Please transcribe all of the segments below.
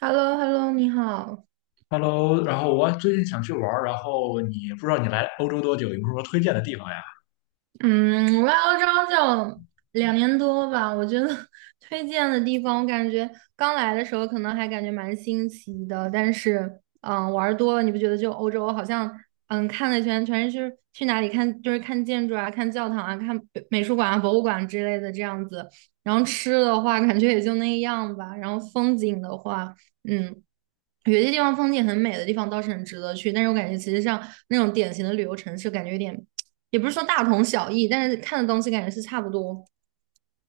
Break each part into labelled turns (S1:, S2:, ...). S1: h e l l o h e l l o 你好。
S2: Hello，然后我最近想去玩儿，然后你不知道你来欧洲多久，有没有什么推荐的地方呀？
S1: 嗯，我来欧洲就2年多吧，我觉得 推荐的地方，我感觉刚来的时候可能还感觉蛮新奇的，但是，玩儿多了，你不觉得就欧洲好像，看了一圈全是去哪里看，就是看建筑啊、看教堂啊、看美术馆啊、博物馆之类的这样子。然后吃的话，感觉也就那样吧。然后风景的话，嗯。有些地方风景很美的地方倒是很值得去，但是我感觉其实像那种典型的旅游城市，感觉有点，也不是说大同小异，但是看的东西感觉是差不多。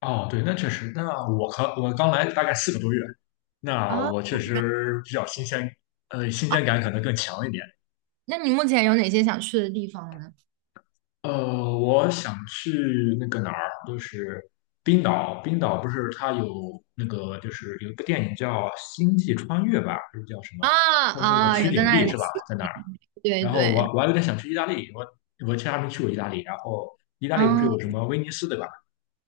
S2: 哦，对，那确实，那我刚来大概4个多月，那
S1: 啊，
S2: 我确实比较新鲜，新
S1: 啊。
S2: 鲜感可能更强一点。
S1: 那你目前有哪些想去的地方呢？
S2: 我想去那个哪儿，就是冰岛不是它有那个就是有一部电影叫《星际穿越》吧，还是叫什么？
S1: 啊
S2: 它有那个
S1: 啊，
S2: 取
S1: 有在
S2: 景
S1: 那
S2: 地
S1: 里
S2: 是吧？
S1: 骑
S2: 在哪儿。
S1: 对
S2: 然后我
S1: 对，
S2: 我还有点想去意大利，我其实还没去过意大利。然后意大利不是
S1: 啊，
S2: 有什么威尼斯对吧？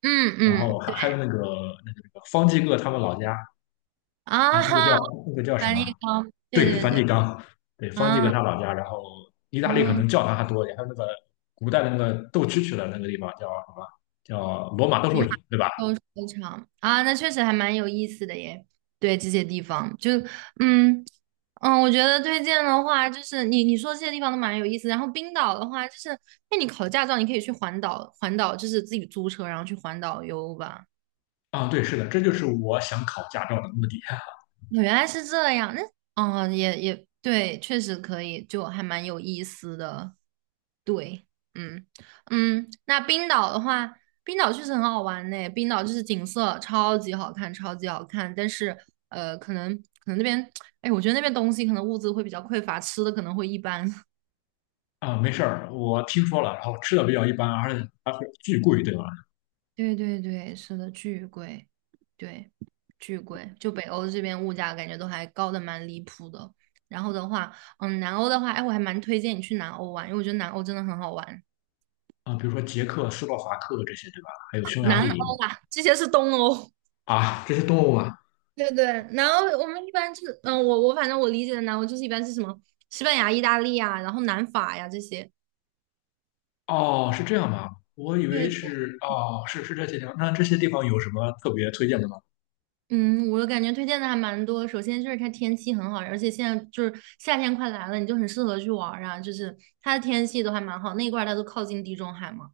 S1: 嗯
S2: 然
S1: 嗯，
S2: 后还
S1: 对
S2: 还有那个方济各他们老家，哎，
S1: 啊
S2: 那个叫
S1: 哈，
S2: 那个叫什
S1: 梵
S2: 么？
S1: 蒂冈，对
S2: 对，
S1: 对
S2: 梵蒂
S1: 对，
S2: 冈，对，方济各
S1: 啊
S2: 他老家。然后意大利可
S1: 嗯，
S2: 能教堂还多一点，还有那个古代的那个斗蛐蛐的那个地方叫什么？叫罗马斗
S1: 我
S2: 兽场，对吧？
S1: 哦，非场啊，那确实还蛮有意思的耶。对这些地方，就嗯嗯，我觉得推荐的话，就是你说这些地方都蛮有意思。然后冰岛的话，就是那你考驾照，你可以去环岛，环岛就是自己租车，然后去环岛游吧。
S2: 啊，对，是的，这就是我想考驾照的目的
S1: 原来是这样，那哦，也对，确实可以，就还蛮有意思的。对，嗯嗯，那冰岛的话，冰岛确实很好玩呢。冰岛就是景色超级好看，超级好看。但是可能那边，哎，我觉得那边东西可能物资会比较匮乏，吃的可能会一般。
S2: 啊。没事儿，我听说了，然后吃的比较一般，而且巨贵，对吧？
S1: 对对对，是的，巨贵，对，巨贵。就北欧这边物价感觉都还高的蛮离谱的。然后的话，嗯，南欧的话，哎，我还蛮推荐你去南欧玩，因为我觉得南欧真的很好玩。
S2: 啊、比如说捷克斯洛伐克这些，对吧？还有匈牙
S1: 南
S2: 利
S1: 欧啊，这些是东欧。
S2: 啊，这些动物吗？
S1: 对对，南欧我们一般就是，嗯，我反正我理解的南欧就是一般是什么西班牙、意大利啊，然后南法呀这些。
S2: 哦，是这样吗？我以为
S1: 对
S2: 是哦，是这些地方。那这些地方有什么特别推荐的吗？
S1: 嗯，我感觉推荐的还蛮多。首先就是它天气很好，而且现在就是夏天快来了，你就很适合去玩儿啊。就是它的天气都还蛮好，那一块儿它都靠近地中海嘛。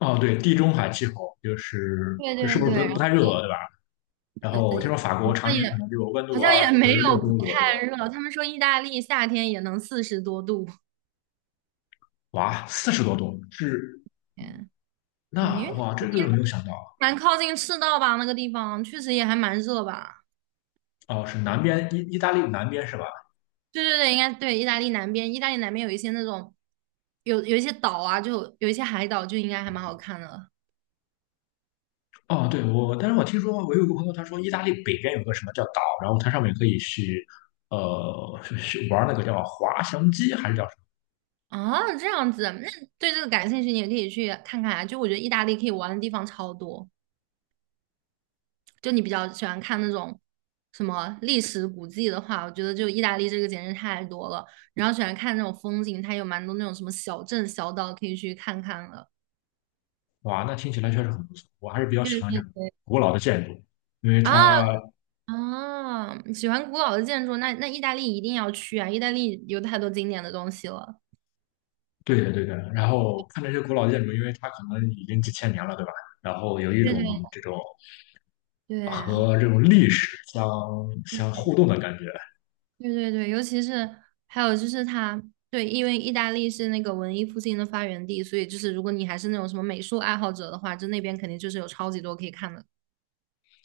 S2: 哦，对，地中海气候就是
S1: 对
S2: 是
S1: 对
S2: 不是
S1: 对，
S2: 不
S1: 然后
S2: 太热，对吧？然
S1: 呃呃，
S2: 后我听说法国常
S1: 那
S2: 年
S1: 也
S2: 可能就温
S1: 好
S2: 度
S1: 像
S2: 二
S1: 也没
S2: 十
S1: 有
S2: 六
S1: 不
S2: 度左右，
S1: 太热。他们说意大利夏天也能40多度。
S2: 哇，40多度。是
S1: 嗯，对，因
S2: 那
S1: 为它
S2: 哇，
S1: 毕
S2: 这个
S1: 竟
S2: 没有想到。
S1: 蛮靠近赤道吧，那个地方确实也还蛮热吧。
S2: 哦，是南边意大利南边是吧？
S1: 对对对，应该对。意大利南边，意大利南边有一些那种有一些岛啊，就有一些海岛，就应该还蛮好看的。
S2: 哦，对，我，但是我听说我有一个朋友，他说意大利北边有个什么叫岛，然后它上面可以去，去玩那个叫滑翔机还是叫什
S1: 啊，这样子，那对这个感兴趣，你也可以去看看啊。就我觉得意大利可以玩的地方超多。就你比较喜欢看那种什么历史古迹的话，我觉得就意大利这个简直太多了。然后喜欢看那种风景，它有蛮多那种什么小镇小岛可以去看看了。
S2: 么？哇，那听起来确实很不错，我还是比较喜
S1: 对
S2: 欢这
S1: 对
S2: 种
S1: 对
S2: 古老的建筑，因为
S1: 啊
S2: 它，
S1: 啊，喜欢古老的建筑，那意大利一定要去啊！意大利有太多经典的东西了。
S2: 对的对的，然后看这些古老建筑，因为它可能已经几千年了，对吧？然后有一
S1: 对对
S2: 种这种
S1: 对，
S2: 和这种历史相互动的感觉。
S1: 对对对，尤其是还有就是它，对，因为意大利是那个文艺复兴的发源地，所以就是如果你还是那种什么美术爱好者的话，就那边肯定就是有超级多可以看的。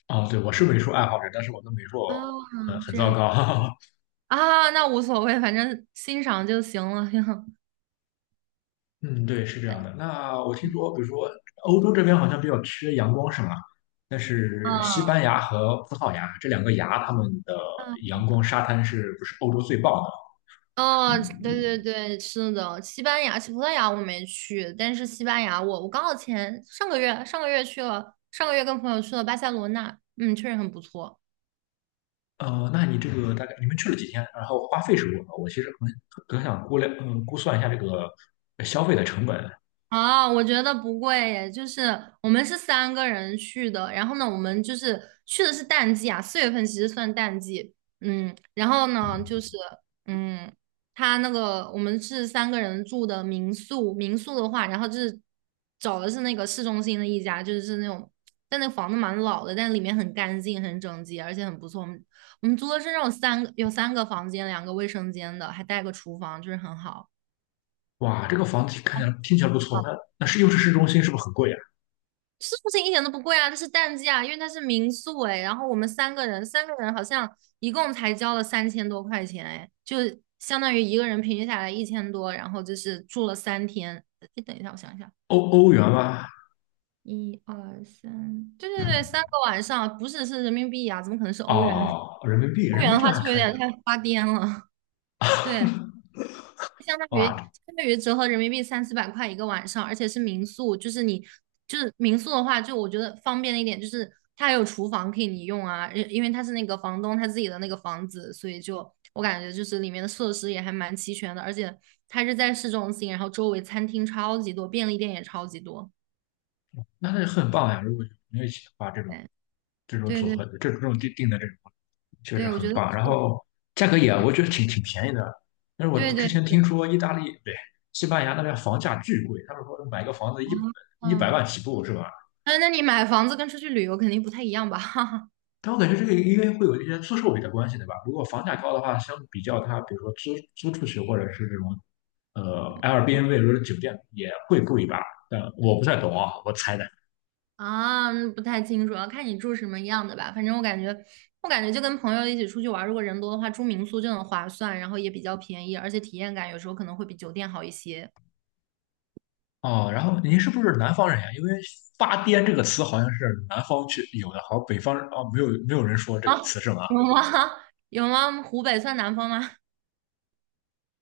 S2: 啊、对，我是美术爱好者，但是我的美术
S1: 啊，
S2: 很
S1: 这
S2: 糟
S1: 样
S2: 糕。
S1: 啊，那无所谓，反正欣赏就行了。
S2: 嗯，对，是这样的。那我听说，比如说欧洲这边好像比较缺阳光，是吗？但是西班牙和葡萄牙这两个牙，他们的
S1: 嗯
S2: 阳光沙滩是不是欧洲最棒的？
S1: 哦，对对对，是的，西班牙、西葡萄牙我没去，但是西班牙我刚好前上个月上个月去了，上个月跟朋友去了巴塞罗那，嗯，确实很不错。
S2: 那你这个大概你们去了几天？然后花费是多少？我其实很想估量，估算一下这个消费的成本。
S1: 啊，我觉得不贵耶，就是我们是三个人去的，然后呢，我们就是去的是淡季啊，4月份其实算淡季，嗯，然后呢，就
S2: 嗯
S1: 是嗯，他那个我们是三个人住的民宿，民宿的话，然后就是找的是那个市中心的一家，就是那种，但那房子蛮老的，但里面很干净、很整洁，而且很不错。我们租的是那种三个有三个房间、两个卫生间的，还带个厨房，就是很好。
S2: 哇，这个房子看起来听起来不错，那是又是市中心，是不是很贵啊？
S1: 是不是一点都不贵啊？它是淡季啊，因为它是民宿哎。然后我们三个人，三个人好像一共才交了3000多块钱哎，就相当于一个人平均下来1000多，然后就是住了3天。你等一下，我想一下，
S2: 欧元吗？
S1: 一二三，对对对，3个晚上，不是是人民币啊，怎么可能是欧元？
S2: 哦，人民币，
S1: 欧
S2: 人
S1: 元
S2: 民币
S1: 的
S2: 这
S1: 话
S2: 还
S1: 是不是有
S2: 可以啊。
S1: 点太发癫了？对，相当于
S2: 哇，
S1: 相当于折合人民币300到400块一个晚上，而且是民宿，就是你就是民宿的话，就我觉得方便的一点就是它还有厨房可以你用啊，因为它是那个房东他自己的那个房子，所以就我感觉就是里面的设施也还蛮齐全的，而且它是在市中心，然后周围餐厅超级多，便利店也超级多。
S2: 那很棒呀！如果你一起的话，这种
S1: 对
S2: 组
S1: 对对
S2: 合，这种定的这种确实
S1: 对，我觉
S2: 很
S1: 得
S2: 棒。
S1: 是
S2: 然后价格也我觉得挺便宜的，但是我
S1: 对
S2: 之
S1: 对对
S2: 前听
S1: 对
S2: 说意大利，不对，西班牙那边房价巨贵，他们说买个房子
S1: 啊，
S2: 一百一百
S1: 嗯，
S2: 万起步是吧？
S1: 那那你买房子跟出去旅游肯定不太一样吧？
S2: 但我感觉这个应该会有一些租售比的关系，对吧？如果房价高的话，相比较它，比如说租出去或者是这种Airbnb 或者酒店也会贵一吧？但我不太懂啊，我猜的。
S1: 啊，不太清楚，要看你住什么样的吧。反正我感觉，我感觉就跟朋友一起出去玩儿如果人多的话，住民宿就很划算，然后也比较便宜，而且体验感有时候可能会比酒店好一些。
S2: 哦，然后您是不是南方人呀？因为“发癫”这个词好像是南方去有的，好像北方啊没有人说这
S1: 啊，
S2: 个词是吗？
S1: 有吗？有吗？湖北算南方吗？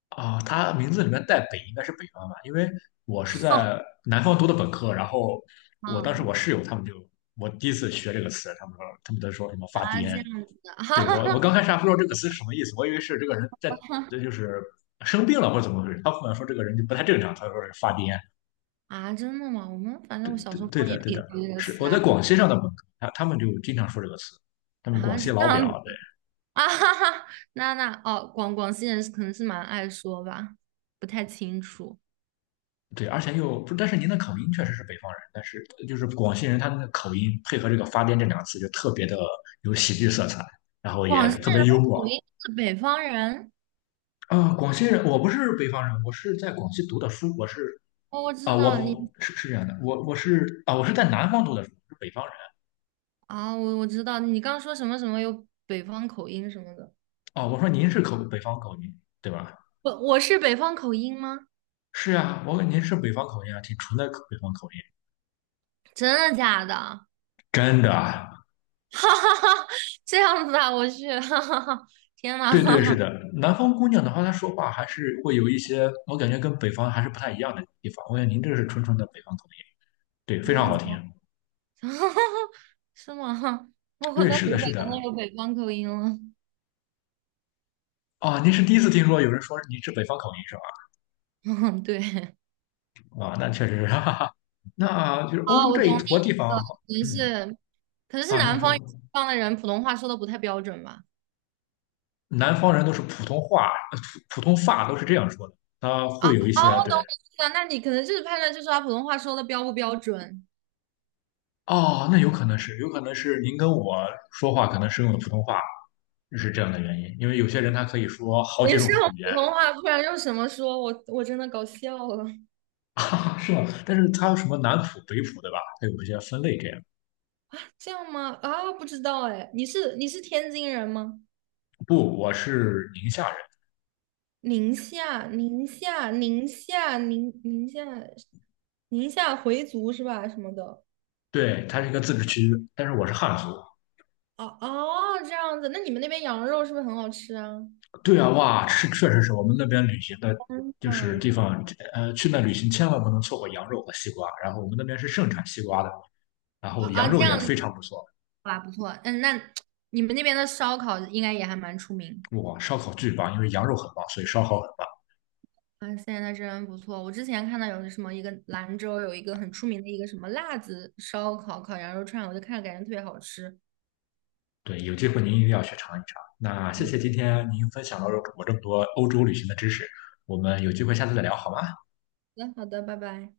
S2: 啊，他名字里面带“北”，应该是北方吧？因为我是在 南方读的本科，然后我当时
S1: 啊
S2: 我室友他们就我第一次学这个词，他们都说什么“发
S1: 啊，这
S2: 癫”，
S1: 样子的
S2: 对我刚开 始还不知道这个词是什么意思，我以为是这个人在这就是生病了或者怎么回事，他后来说这个人就不太正常，他说是发癫。
S1: 啊，真的吗？我们反正
S2: 对
S1: 我小
S2: 对
S1: 时候
S2: 对
S1: 方
S2: 的
S1: 言
S2: 对
S1: 里
S2: 的，
S1: 头这个
S2: 是
S1: 词
S2: 我
S1: 啊，
S2: 在广西上的本科，他们就经常说这个词，他们广
S1: 啊，
S2: 西
S1: 这
S2: 老
S1: 样子
S2: 表，
S1: 啊，哈哈，那那哦，广西人是可能是蛮爱说吧，不太清楚。
S2: 对对，而且又不，但是您的口音确实是北方人，但是就是广西人他们的口音配合这个“发癫”这两个词，就特别的有喜剧色彩，然后也
S1: 广西
S2: 特
S1: 人
S2: 别
S1: 的
S2: 幽默。
S1: 口音是北方人，
S2: 啊。广西人，我不是北方人，我是在广西读的书，我是
S1: 哦，我
S2: 啊，
S1: 知道
S2: 我
S1: 你
S2: 是是这样的，我是啊，我是在南方读的书，我是北方人。
S1: 啊，我知道你刚说什么什么有北方口音什么的，
S2: 啊。我说您是北方口音对吧？
S1: 我是北方口音吗？
S2: 是啊，我问您是北方口音啊，挺纯的北方口音，
S1: 真的假的？
S2: 真的。
S1: 哈哈哈，这样子啊，我去，哈哈哈，天哪，
S2: 对对，是 的，南方姑娘的话，她说话还是会有一些，我感觉跟北方还是不太一样的地方。我感觉您这是纯纯的北方口音，对，非常
S1: 啊，
S2: 好
S1: 怎么，
S2: 听。
S1: 是吗？我
S2: 对，
S1: 在
S2: 是的，
S1: 湖北
S2: 是
S1: 我
S2: 的。
S1: 有北方口音了，
S2: 啊，您是第一次听说有人说您是北方口音是
S1: 嗯，对，
S2: 吧？啊，那确实是，哈哈哈。那就是欧
S1: 啊，
S2: 洲
S1: 我
S2: 这一
S1: 懂
S2: 坨地方，
S1: 你意思
S2: 嗯，
S1: 了，可能是
S2: 啊，您
S1: 南
S2: 说
S1: 方方的人普通话说的不太标准吧。
S2: 南方人都是普通话，普通话都是这样说的，他
S1: 啊，
S2: 会有一
S1: 哦，
S2: 些
S1: 我
S2: 对。
S1: 懂你意思了。那你可能就是判断，就是他普通话说的标不标准。
S2: 哦，那有可能是您跟我说话可能是用的普通话，是这样的原因，因为有些人他可以说好几
S1: 你
S2: 种
S1: 是用
S2: 语言，
S1: 普通话，不然用什么说？我真的搞笑了。
S2: 啊，是吧？但是他有什么南普、北普，对吧？他有一些分类这样。
S1: 这样吗？啊，不知道哎。你是天津人吗？
S2: 不，我是宁夏人，
S1: 宁夏，宁夏，宁夏，宁夏，宁夏回族是吧？什么的？
S2: 对，他是一个自治区，但是我是汉族。
S1: 哦哦，这样子。那你们那边羊肉是不是很好吃啊？
S2: 对啊，哇，确实是我们那边旅行的，就是
S1: 嗯，
S2: 地方，去那旅行千万不能错过羊肉和西瓜。然后我们那边是盛产西瓜的，然
S1: 啊
S2: 后羊
S1: 啊，这
S2: 肉也
S1: 样子，
S2: 非常不错，
S1: 啊，不错。嗯，那你们那边的烧烤应该也还蛮出名。
S2: 哇，烧烤巨棒，因为羊肉很棒，所以烧烤很棒。
S1: 啊，现在真不错！我之前看到有什么一个兰州有一个很出名的一个什么辣子烧烤烤羊肉串，我就看着感觉特别好吃。
S2: 对，有机会您一定要去尝一尝。那谢谢今天您分享了我这么多欧洲旅行的知识，我们有机会下次再聊好吗？
S1: 好的，好的，拜拜。